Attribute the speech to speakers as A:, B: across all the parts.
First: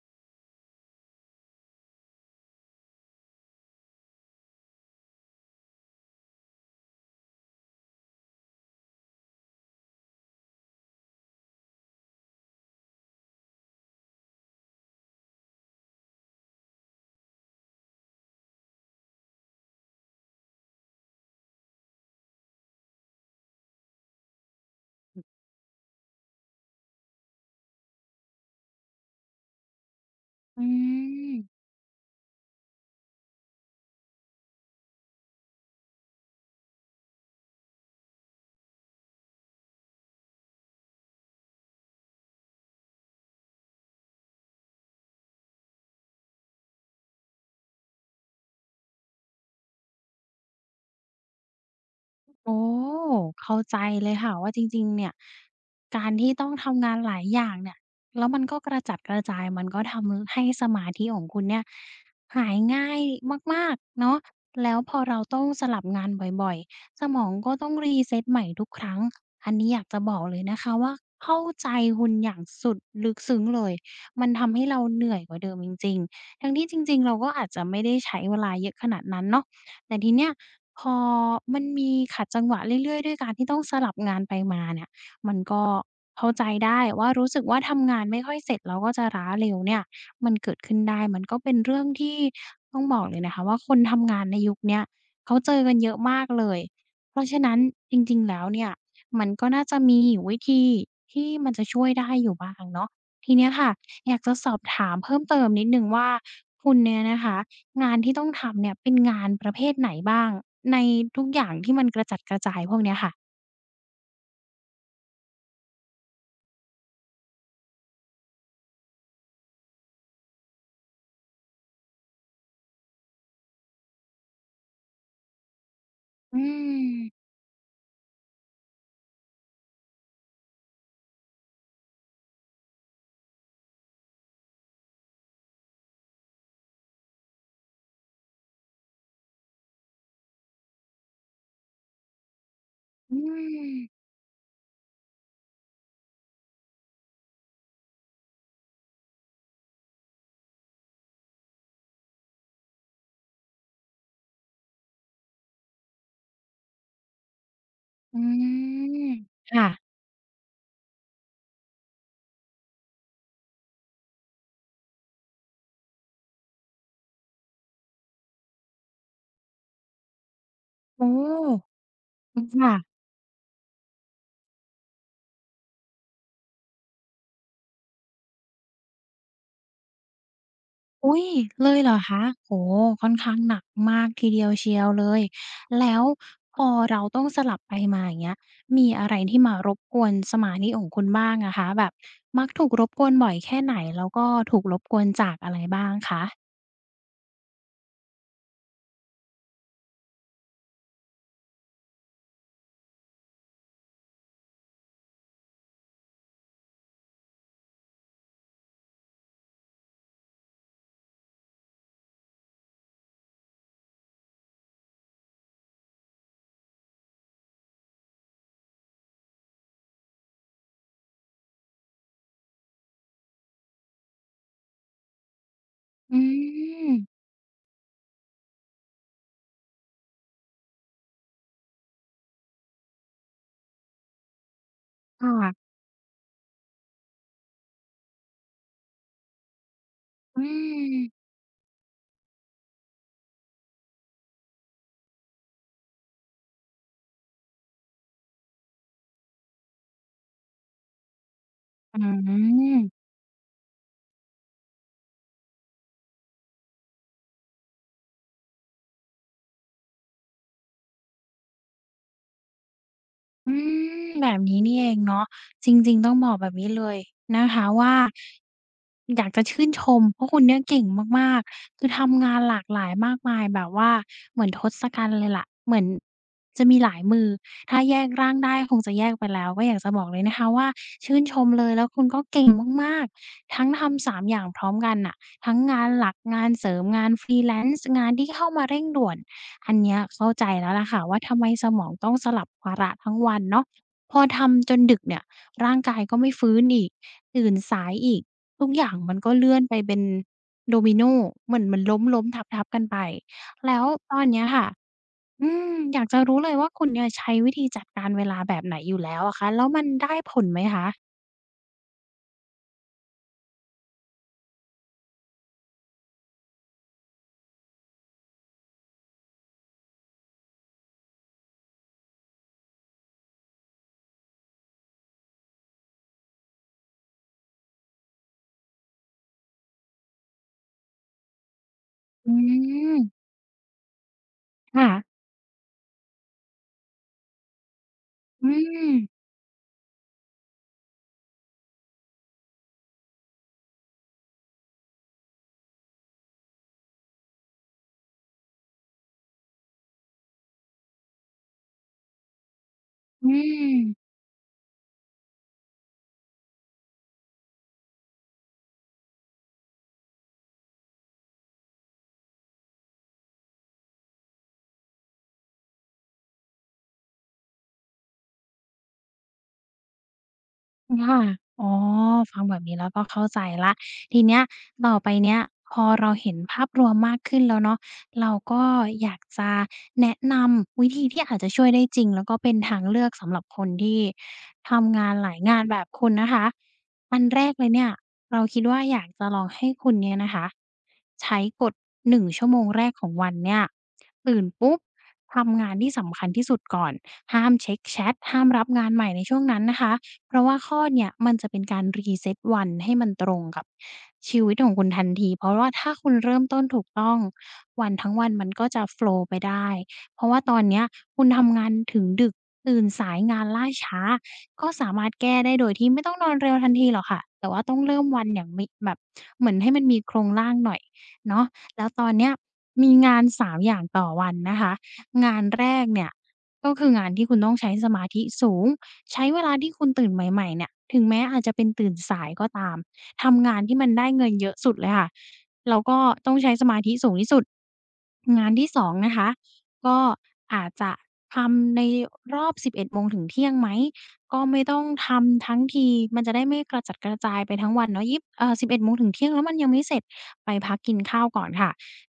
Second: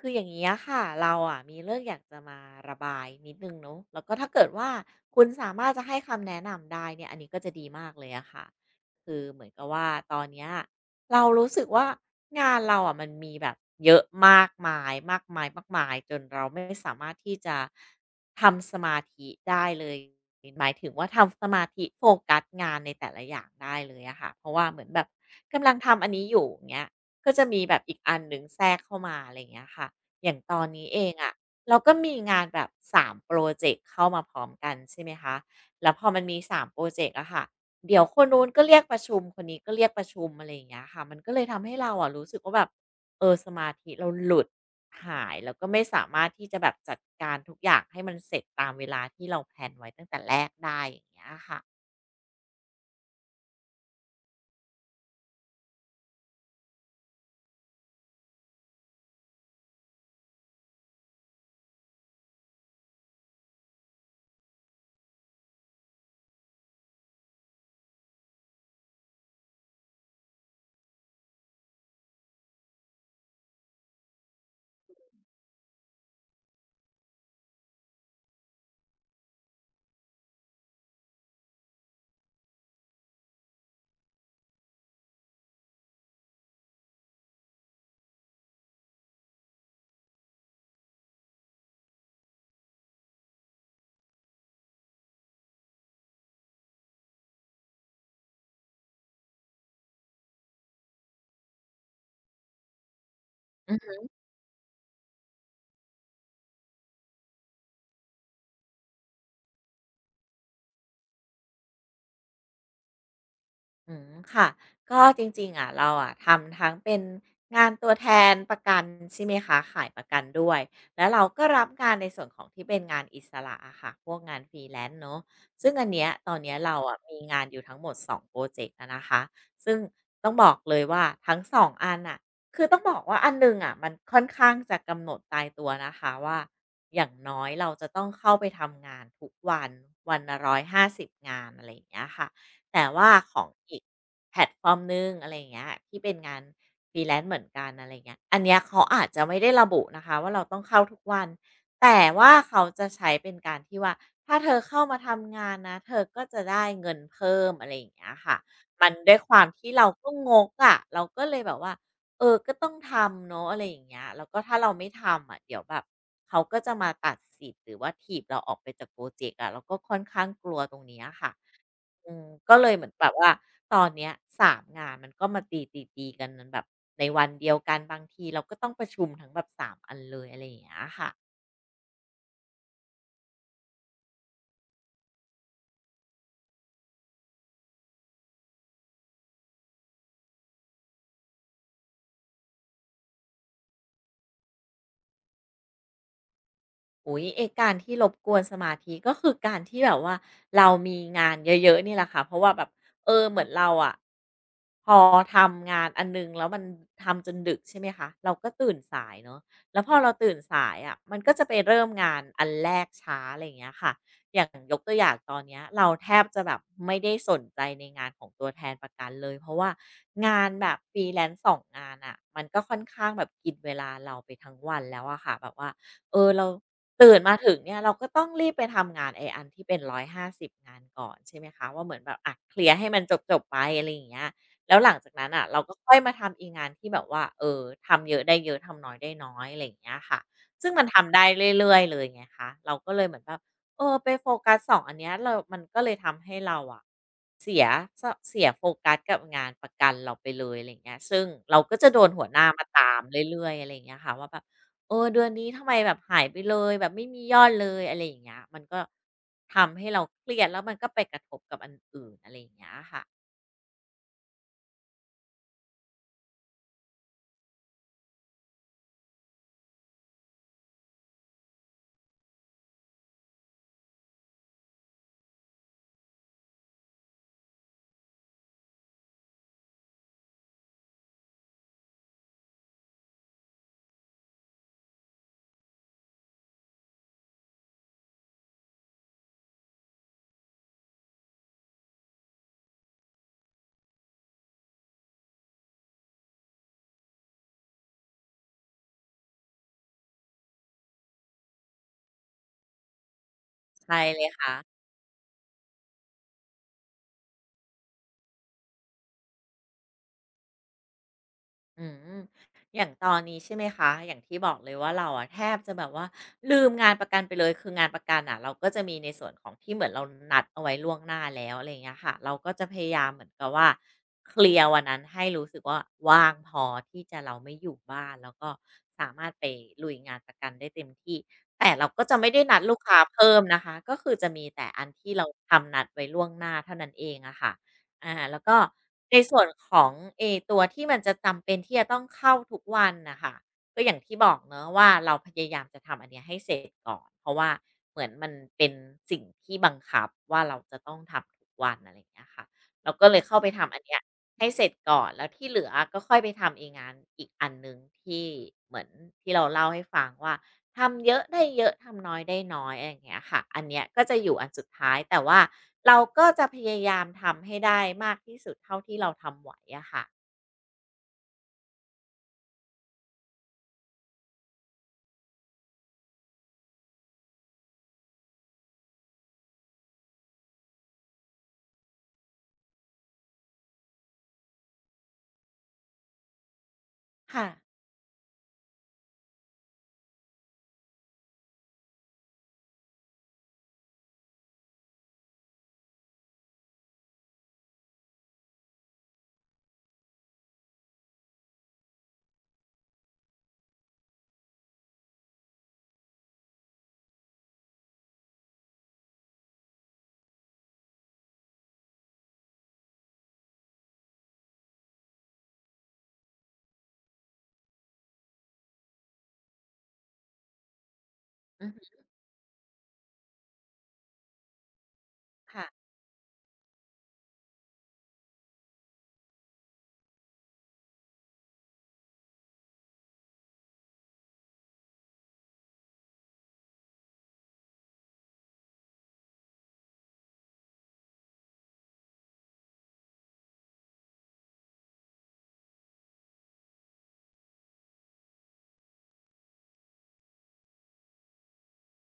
A: คืออย่างนี้อะค่ะเราอะมีเรื่องอยากจะมาระบายนิดนึงเนาะแล้วก็ถ้าเกิดว่าคุณสามารถจะให้คำแนะนำได้เนี่ยอันนี้ก็จะดีมากเลยอะค่ะคือเหมือนกับว่าตอนเนี้ยเรารู้สึกว่างานเราอะมันมีแบบเยอะมากมายมากมายมากมายจนเราไม่สามารถที่จะทำสมาธิได้เลยหมายถึงว่าทำสมาธิโฟกัสงานในแต่ละอย่างได้เลยอะค่ะเพราะว่าเหมือนแบบกำลังทำอันนี้อยู่เงี้ย ก็จะมีแบบอีกอันหนึ่งแทรกเข้ามาอะไรอย่างเงี้ยค่ะอย่างตอ
B: อื
A: น
B: ม
A: นี้เอง
B: อื
A: อะ
B: ม
A: เราก็มีงานแบบสาโพรอเจกต์เข้ามาพร้อมกันใช่ไหมคะ แล้วพอมันมีสาโพรอเจกต์อะค่ะ เดี๋ยวคนนู้นก็เรียกประชุมคนนี้ก็เรียกประชุมอะไรอย่างเงี้ยค่ะมันก็เลยทำให้เราอะรู้สึกว่าแบบอสมาธิเราหลุดหายแล้วก็ไม่สามารถที่จะแบบจัดการทุกอย่างให้มันเสร็จตามเวลาที่เราแพลนไว้ตั้งแต่แรกได้อย่างเงี้ยค่ะ
B: โอ้เข้าใจเลยค่ะว่าจริงๆเนี่ยการที่ต้องทำงานหลายอย่างเนี่ยแล้วมันก็กระจัดกระจายมันก็ทำให้สมาธิของคุณเนี่ยหายง่ายมากๆเนาะแล้วพอเราต้องสลับงานบ่อยๆสมองก็ต้อง reset ใหม่ทุกครั้งอันนี้อยากจะบอกเลยนะคะว่าเข้าใจคุณอย่างสุดลึกซึ้งเลยมันทำให้เราเหนื่อยกว่าเดิมจริงๆทั้งที่จริงๆเราก็อาจจะไม่ได้ใช้เวลาเยอะขนาดนั้นเนาะ แต่ทีเนี้ยพอมันมีขัดจังหวะเรื่อยๆด้วยการที่ต้องสลับงานไปมาเนี่ยมันก็เข้าใจได้ว่ารู้สึกว่าทำงานไม่ค่อยเสร็จแล้วก็จะล้าเร็วเนี่ยมันเกิดขึ้นได้มันก็เป็นเรื่องที่ต้องบอกเลยนะคะว่าคนทำงานในยุคเนี้ยเขาเจอกันเยอะมากเลยเพราะฉะนั้นจริงๆแล้วเนี่ยมันก็น่าจะมีอยู่วิธีที่มันจะช่วยได้อยู่บ้างเนาะทีเนี้ยค่ะอยากจะสอบถามเพิ่มเติมนิดหนึ่งว่าคุณเนี่ยนะคะ งานที่ต้องทำเนี่ยเป็นงานประเภทไหนบ้างในค่ะ
A: อืมค่ะก็จริงๆอะเราอะทำทั้งเป็นงานตัวแทนประกันใช่ไหมคะขายประกันด้วยแล้วเราก็รับงานในส่วนของที่เป็นงานอิสระอะค่ะพวกงานฟรีแลนซ์เนาะซึ่งอันเนี้ยตอ
B: อื
A: นเนี้ยเราอะมี
B: ม
A: งานอยู่ทั้งหมดสองโปรเจกต์อะนะคะซึ่งต้องบอกเลยว่าทั้งสองอันอ่ะคือต้องบอกว่าอันหนึ่งอะมันค่อนข้างจะกำหนดตายตัวนะคะว่าอย่างน้อยเราจะต้องเข้าไปทำงานทุกวันวันละร้อยห้าสิบงานอะไรอย่างเงี้ยค่ะ แต่ว่า
B: อื
A: ของอีก
B: ม
A: แพลตฟอร์มหนึ่งอะไรอย่างเงี้ยที่เป็นงานฟร e แลน n ์เหมือนกันอะไรเงี้ยอันเนี้ยเขาอาจจะไม่ได้ระบุนะคะว่าเราต้องเข้าทุกวันแต่ว่าเขาจะใช้เป็นการที่ว่าถ้าเธอเข้ามาทำงานนะเธอก็จะได้เงินเพิ่มอะไรอย่างเงี้ย
B: อื
A: ค่ะมัน
B: ม
A: ด้วยความที่เรา
B: ค่ะ
A: ก็งกอะะเราก็เลยแบบว่าอก็ต้องทำเนาะอะไรอย่างเงี้ยแล้วก็ถ้าเราไม่ทำอะเดี๋ยวแบบเขาก็จะมาตัดสิทธิ์หรือว่าถีบเราออกไปจากโปรเจกต์อะเราก็ค่อนข้างกลัวตรงเนี้
B: โอ้
A: ยค่ะ อืม
B: อือ
A: ก็เล
B: ค่ะ
A: ยเหมือนแบบว่าตอนเนี้ย3งานมันก็มาตีกันมันแบบในวันเดียวกันบางทีเราก็ต้องประชุมทั้งแบบ3อันเลยอะไรอย่างเงี้ยค่ะ
B: อุ๊ยเลยเหรอคะโอ้โฮค่อนข้างหนักมากทีเดียวเชียวเลยแล้วพอเราต้องสลับไปมาอย่างเงี้ยมีอะไรที่มารบกวนสมาธิของคุณบ้างอะคะแบบมักถูกรบกวนบ่อยแค่ไหนแล้วก็ถูกรบกวนจากอะไรบ้างคะ
A: อุ๊ยไอการที่รบกวนสมาธิก็คือการที่แบบว่าเรามีงานเยอะๆนี่แหละค่ะเพราะว่าแบบอเหมือนเราอะพอทำงานอันหนึ่งแล้วมันทำจนดึกใช่ไหมคะเราก็ตื่นสายเนาะแล้วพอเราตื่นสายอะมันก็จะไปเริ่มงานอันแรกช้าอะไรอย่างเงี้ยค่ะอย่างยกตัวอย่างตอนเนี้ยเราแทบจะแบบไม่ได้สนใจในงานของตัวแทนประกันเลยเพราะว่างานแบบ freelance สองงานน่ะมันก็ค่อนข้างแบบกินเวลาเราไปทั้งวันแล้วอะค่ะแบบว่า
B: อื
A: อเรา
B: ม
A: ตื่นมาถึงเนี่ยเราก็ต้องรีบไปทำงานไออันที่เป็นร้อยห้าสิบงานก่อนใช่ไหมคะว่าเหมือนแบบอะเคลียร์ให้มันจบจบไปอะไรอย่างเงี้ยแล้วหลังจากนั้นอ่ะเรา
B: ค่ะ
A: ก็ค่อยมาทำอีกงานที่แบบว่าอทำเยอะได้เยอะทำน้อยได้น้อยอะไรอย่างเงี้ยค่ะ
B: อื
A: ซึ่งมันทำได้
B: ม
A: เรื่อยๆเลยไงคะเราก็เลยเหมือนแบบอไปโฟกัส2องอันเนี้ยเรามันก็เลยทำให้เราอะ เสียสเสียโฟกัสกับงานประกันเราไปเลยอะไรอย่างเงี้ยซึ่งเราก็จะ
B: อื
A: โดนหัวหน้ามาตาม
B: ม
A: เรื่อยๆอะไรอย่างเงี้ยค่ะว่าแบบอเดือนนี้ทำไมแบบหายไปเลยแบบไม่มียอดเลยอะไรอย่างเงี้ยมันก็ทำให้เราเครียดแล้วมันก็ไปกระทบกับอันอื่นอะไรอย่างเงี้ยค่ะ
B: อืมแบบนี้นี่เองเนาะจริงๆต้องบอกแบบนี้เลยนะคะว่าอยากจะชื่นชมเพราะคุณเนี่ยเก่งมากๆคือทำงานหลากหลายมากมายแบบว่าเหมือนทศกัณฐ์เลยล่ะเหมือนจะมีหลายมือถ้าแยกร่างได้คงจะแยกไปแล้วก็อยากจะบอกเลยนะคะว่า เก่งมากๆ ทั้งทำ3อย่างพร้อมกันน่ะทั้งงานหลักงานเสริมงาน freelance งานที่เข้ามาเร่งด่วนอันเนี้ยเข้าใจแล้วล่ะค่ะว่าทำไมสมองต้องสลับวาระทั้งวันเนาะพอทำจนดึกเนี่ยร่างกายก็ไม่ฟื้นอีกตื่นสายอีกทุกอย่างมันก็เลื่อนไปเป็นโดมิโนเหมือนมันล้มๆทับๆกันไปแล้ว
A: ใช่
B: ตอ
A: เล
B: น
A: ย
B: เนี้ยค่ะ
A: ค่ะ
B: อืมอยากจะรู้เลยว่าคุณเนี่ยใช้วิธีจัดการเวลาแบบไหนอยู่แล้วอะคะแล้วมันได้ผลไหมคะ
A: อืมอย่างตอนนี้ใช่ไหมคะ อย่างที่บอกเลยว่าเราอะแทบจะแบบว่าลืมงานประกันไปเลยคืองานประกันอะเราก็จะมีในส่วนของที่เหมือนเรานัดเอาไว้ล่วงหน้าแล้วอะไรอย่างเงี้ยค่ะเราก็จะพยายามเหมือนกับว่าเคลียร์วันนั้นให้รู้สึกว่าว่างพอที่จะเราไม่อยู่บ้านแล้วก็สามารถไปลุยงานประกันได้เต็มที่แต่เราก็จะไม่
B: อื
A: ได้นัดลูก
B: ม
A: ค้าเพิ่มนะคะ ก็คือจะมีแต่อันที่
B: ค่ะ
A: เราทำนัดไว้ล่วงหน้าเท่านั้นเองอะค่ะ อ่าแล้ว
B: อื
A: ก็
B: ม
A: ในส่วนของเอ้ตัวที่มันจะจำเป็นที่จะต้องเข้าทุกวันนะคะก็อย่างที่บอกเนอะว่าเราพยายามจะทำอันเนี้ยให้เสร็จก่อนเพราะว่าเหมือนมันเป็นสิ่งที่บังคับว่าเราจะต้องทำทุกวันอะไรอย่างเงี้ยค่ะเราก็เลย
B: อื
A: เข้าไปทำอันเนี้ย
B: ม
A: ให้เสร็จก่อนแล้วที่เหลือก็ค่อยไปทำออกงานอีกอันหนึ่งที่เหมือนที่เราเล่าให้ฟังว่า ทำเยอะได้เยอะทำน้อยได้น้อยอะไรอย่างเงี้ยค่ะอันเนี้ยก็จะอยู่อันสุดท้ายแต่ว่าเราก็จะพยายามทำให้ได้มากที่สุดเท่าที่เราทำไหวอะค่ะ
B: ค่ะอ๋อฟังแบบนี้แล้วก็เข้าใจแล้วทีเนี้ยต่อไปเนี้ยพอเราเห็นภาพรวมมากขึ้นแล้วเนาะเราก็อยากจะแนะนำวิธีที่อาจจะช่วยได้จริงแล้วก็เป็นทางเลือกสำหรับคนที่ทำงานหลายงานแบบคุณนะคะอันแร
A: ค่ะ
B: กเลยเนี่ยเราคิดว่าอยากจะลองให้คุณเนี่ยนะคะใช้กฎ1 ชั่วโมงแรกของวันเนี่ยตื่นปุ๊บทำงานที่สำคัญที่สุดก่อนห้ามเช็กแชตห้ามรับงานใหม่ในช่วงนั้นนะคะ เพราะว่าข้อเนี่ยมันจะเป็นการ reset วันให้มันตรงกับชีวิตของคุณทันทีเพราะว่าถ้าคุณเริ่มต้นถูกต้องวันทั้งวันมันก็จะโฟลว์ไปได้เพราะว่าตอนเนี้ยคุณทำงานถึงดึกตื่นสายงานล่าช้าก็สามารถแก้ได้โดยที่ไม่ต้องนอนเร็วทันทีหรอกค่ะแต่ว่าต้องเริ่มวันอย่างมีแบบเหมือนให้มันมีโครงร่างหน่อยเนาะ
A: อือฮ
B: แล้ว
A: ึ
B: ตอนเนี้ยมีงานสามอย่างต่อวันนะคะงานแรก
A: ค่ะ
B: เนี่ยก็คืองานที่คุณต้องใช้สมาธิสูง ใช้เวลาที่คุณตื่นใหม่ๆเนี่ยถึงแม้อาจจะเป็นตื่นสายก็ตามทำงานที่มันได้เงินเยอะสุดเลยค่ะแล้วก็ต้องใช้สมาธิสูงที่สุดงานที่สองนะคะก็อาจจะทำในรอบสิบเอ็ดโมงถึงเที่ยงไหมก็ไม่ต้องทำทั้งทีมันจะได้ไม่กระจัดกระจายไปทั้งวันเนาะยิบสิบเอ็ดโมงถึงเที่ยงแล้วมันยังไม่เสร็จไปพักกินข้าวก่อนค่ะ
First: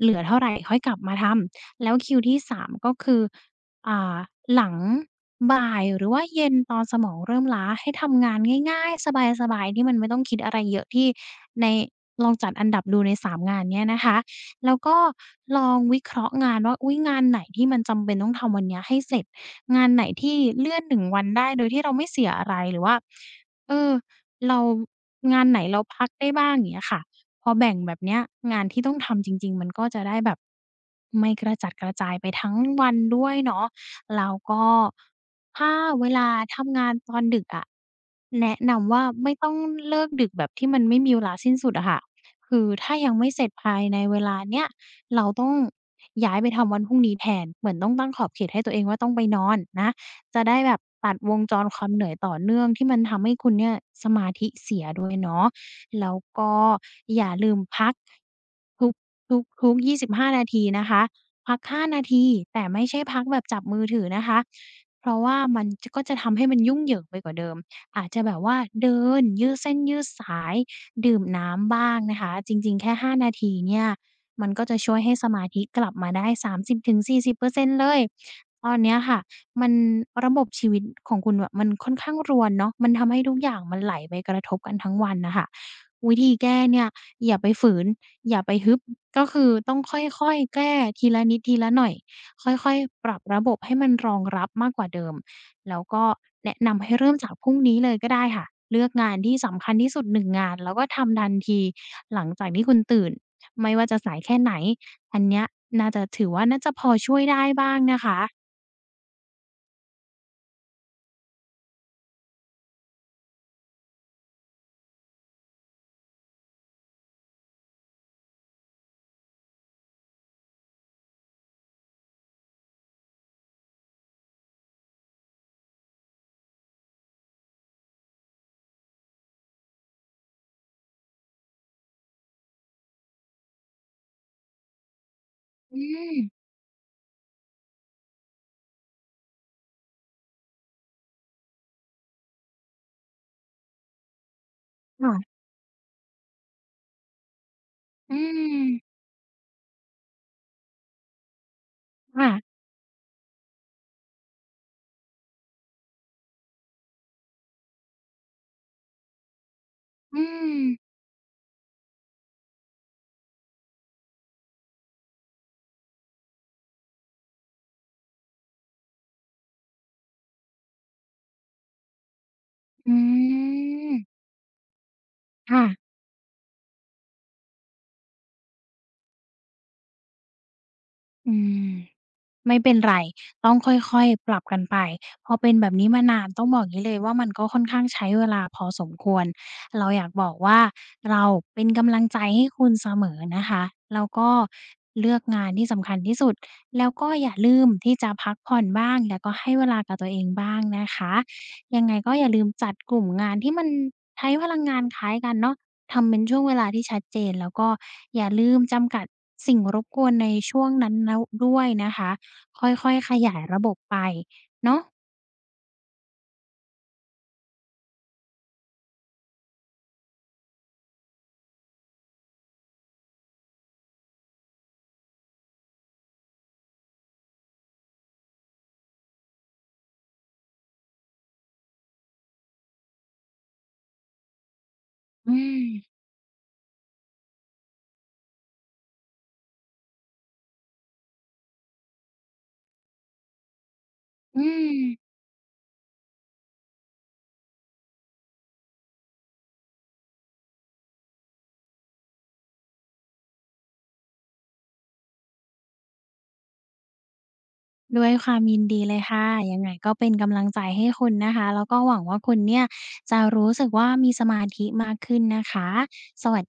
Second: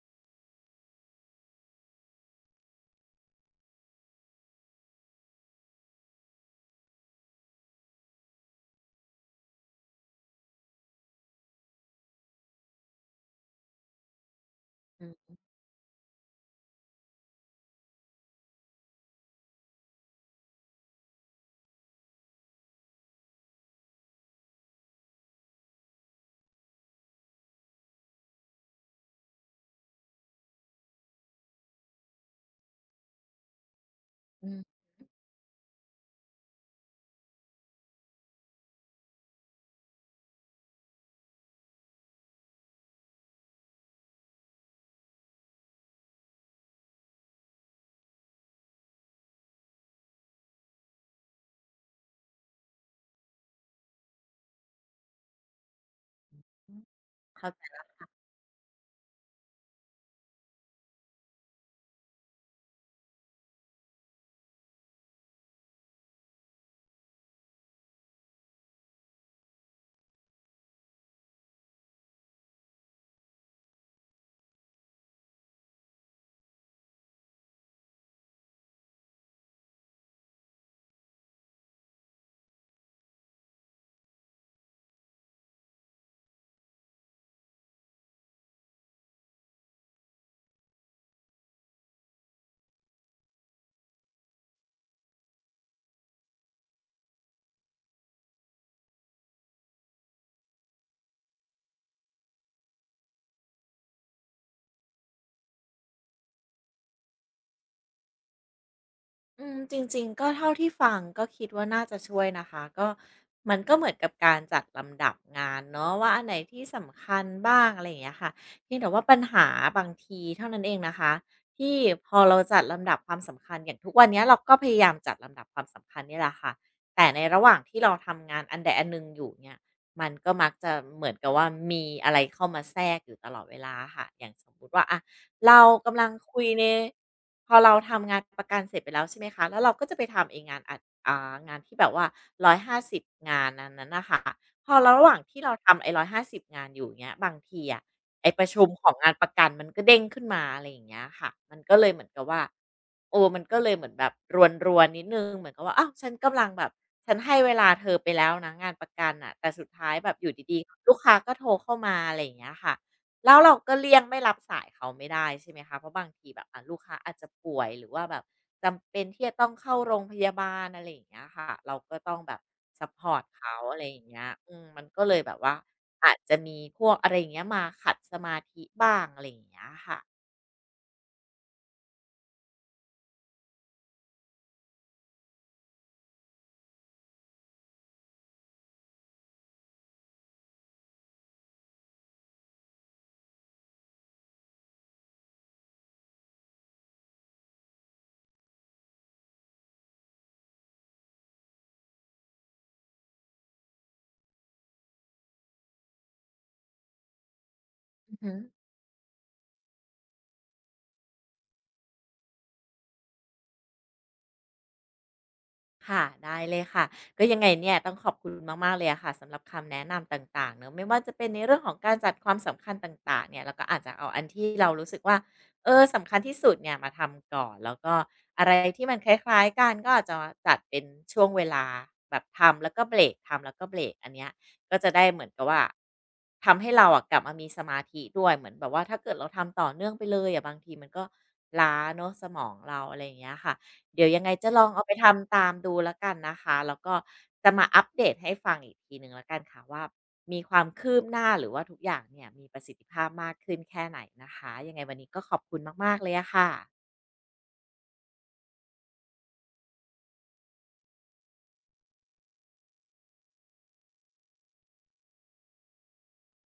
B: เหลือเท่าไรค่อยกลับมาทำแล้วคิวที่สามก็คือ อ่าหลังบ่ายหรือว่าเย็นตอนสมองเริ่มล้าให้ทำงานง่ายๆสบายๆที่มันไม่ต้องคิดอะไรเยอะที่ในลองจัดอันดับดูใน3งานเนี้ยนะคะแล้วก็
A: อืม
B: ลองวิเคราะห์งานว่าอุ๊ยงานไหนที่มันจำเป็นต้องทำวันเนี้ยให้เสร็จงานไหนที่เลื่อนหนึ่งวันได้โดยที่เราไม่เสียอะไรหรือว่าเออเรางานไหนเราพักได้บ้างอย่างเงี้ยค่ะพอแบ่งแบบเนี้ยงานที่ต้องทำจริงๆมันก็จะได้แบบไม่กระจัดกระจายไปทั้งวันด้วยเนาะ แล้ว
A: อื
B: ก็
A: ม
B: ถ้าเวลาทำงานตอนดึกอะแนะนำว่าไม่ต้องเลิกดึกแบบที่มันไม่มีเวลาสิ้นสุดอะค่ะคือถ้ายังไม่เสร็จภายในเวลาเนี้ยเราต้องย้ายไปทำวันพรุ่งนี้แทนเหมือนต้องตั้งขอบเขตให้ตัวเองว่าต้องไปนอนนะจะได้แบบตัดวงจรความเหนื่อยต่อเนื่องที่มันทำให้คุณเนี่ยสมาธิเสียด้วยเนาะแล้วก็อย่าลืม
A: เข้า
B: พักทุกทุกๆ25นาทีนะคะ พัก 5 นาที แต่ไม่ใช่พักแบบจับมือถือนะคะ เพราะว่ามันจก็จะทำให้มันยุ่งเหยิงไปกว่าเดิม อาจจะแบบว่าเดินยืดเส้นยืดสายดื่มน้ำบ้างนะคะ จริงๆแค่ 5 นาทีเนี่ย มันก็จะช่วยให้สมาธิกลับมาได้30-40%เปอร์เซ็นต์เลยตอนเนี้ยค่ะ มันระบบชีวิตของคุณอะมันค่อนข้างรวนเนาะมันทำให้ทุกอย่างมันไหลไปกระทบกันทั้งวันน่ะค่ะวิธีแก้เนี่ยอย่าไปฝืน อย่าไปฮึบก็คือต้องค่อยๆแก้ทีละนิดทีละหน่อยค่อยๆปรับระบบให้มันรองรับมากกว่าเดิมแล้วก็แนะนำให้เริ่มจากพรุ่งนี้เลยก็ได้ค่ะเลือกงานที่สำคัญที่สุด1งงานแล้วก็ทำทันทีหลังจากที่คุณตื่นไม่ว่าจะสายแค่ไหนอันเนี้ยน่าจะถือว่าน่าจะพอช่วยได้บ้างนะคะ
A: อืมจริงๆก็เท่าที่ฟังก็คิดว่าน่าจะช่วยนะคะก็มันก็เหมือนกับการจัดลำดับงานเนาะว่าอันไหนที่สำคัญบ้างอะไรอย่างเงี้ยค่ะเพียงแต่ว่าปัญหาบางทีเท่านั้นเองนะคะที่พอเราจัดลำดับความสำคัญอย่างทุกวันเนี้ยเราก็พยายามจัดลำดับความสำคัญนี่แหละค่ะแต่ในระหว่างที่เราทำงานอันใดอันหนึ่งอยู่เนี่ยมันก็มักจะเหมือนกับว่ามีอะไรเข้ามาแทรกอยู่ตลอดเวลาค่ะอย่างสมมุติว่าอะ เรา
B: อื
A: กำลัง
B: ม
A: คุยในพอเราทำงานประกันเสร็จไปแล้วใช่ไหมคะแล้วเราก็จะไปทำไอ้งานอัดงานที่แบบว่า150งานอันนั้นน่ะค่ะพอเราระหว่าง
B: ค่ะ
A: ที่เราทำไอ้150งานอยู่เนี้ยบางทีอะ
B: อื
A: ไอประชุมขอ
B: ม
A: งงานประกันมันก็เด้งขึ้นมาอะไรอย่างเงี้ยค่ะมันก็เลยเหมือนกับ
B: ค่ะ
A: ว่าโอ้มันก็เลยเหมือนแบบรวนนิดนึงเหมือนกับว่าอ้าวฉันกำลังแบบฉันให้เวลาเธอไปแล้วนะงานประกันอ่ะแต่สุดท้ายแบ
B: อื
A: บอยู่
B: ม
A: ดีๆลูกค้าก็โทรเข้ามาอะไรอย่างเงี้ยค่ะ แล้วเราก็เลี่ยงไม่รับสายเขาไม่ได้ใช่ไหมคะเพราะบางทีแบบอ่ะลูกค้าอาจจะป่วยหรือว่าแบบจำเป็นที่จะต้องเข้าโรงพยาบาลอะไรอย่างเงี้ยค่ะเราก็ต้องแบบซัพพอร์ต
B: อื
A: เขาอะไรอ
B: ม
A: ย่างเงี้ยอืมมันก็เลยแบบว่า
B: ค่ะ
A: อาจจะมีพวกอะไรอย่างเงี้ยมาขัดสมาธิบ้างอะไรอย่างเงี้ยค่ะ
B: อืม ไม่เป็นไร ต้องค่อยๆปรับกันไปพอเป็นแบบนี้มานาน ต้องบอกอย่างนี้เลยว่ามันก็ค่อนข้างใช้เวลาพอสมควรเราอยากบอกว่าเราเป็นกำลังใจให้คุณเสมอนะคะแล้วก็เลือกงานที่สำคัญที่สุด แล้วก็อย่าลืมที่จะพักผ่อนบ้างแล้วก็ให้เวลากับตัวเองบ้างนะคะยังไงก็อย่าลืมจัดกลุ่มงานที่มันใช้พลังงานคล้ายกันเนาะทำเป็นช่วงเวลาที่ชัดเจนแล้วก็
A: อือ
B: อย่า
A: ฮึ
B: ลืมจำกัดสิ่งรบกวนในช่วงนั้นแล้วด้วยนะคะ ค่อยๆขยายระบบไปเนาะ
A: ค่ะได้เลยค่ะก็ยังไงเนี่ยต้องขอบคุณมากๆเลยอะค่ะสำหรับคำแนะนำต่างๆเนอะไม่ว่าจะเป็นในเรื่องของการจัดความสำคัญต่างๆเนี่ยเราก็อาจจะเอาอันที่เรารู้สึกว่าเออสำคัญที่สุดเนี่ยมาทำก่อนแล้วก็อะไรที่มันคล้ายๆกันก็อาจจะจัดเป็นช่วงเวลาแบบทำแล้วก็เบรกทำแล้วก็เบรกอันเนี้ยก็จะได้เหมือ
B: อื
A: นกับว่า
B: ม
A: ทำให้เราอะกลับมามีสมาธิด้วยเหมือนแบบว่าถ้าเกิดเราทำต่อเนื่องไปเลยอะบางทีมันก็ล้าเนอะสมองเราอะไรอย่างเงี้ยค่ะ เดี๋ยวยังไง
B: อื
A: จะลอง
B: ม
A: เอาไปทำตามดูแล้วกันนะคะแล้วก็จะมาอัปเดตให้ฟังอีกทีหนึ่งแล้วกันค่ะว่ามีความคืบหน้าหรือว่าทุกอย่างเนี่ยมีประสิทธิภาพมากขึ้นแค่ไหนนะคะยังไงวันนี้ก็ขอบคุณมากๆเลยอะค่ะ
B: ด้วยความยินดีเลยค่ะ ยังไงก็เป็นกำลังใจให้คุณนะคะ แล้วก็หวังว่าคุณเนี่ยจะรู้สึกว่ามีสมาธิมากขึ้นนะคะสวัส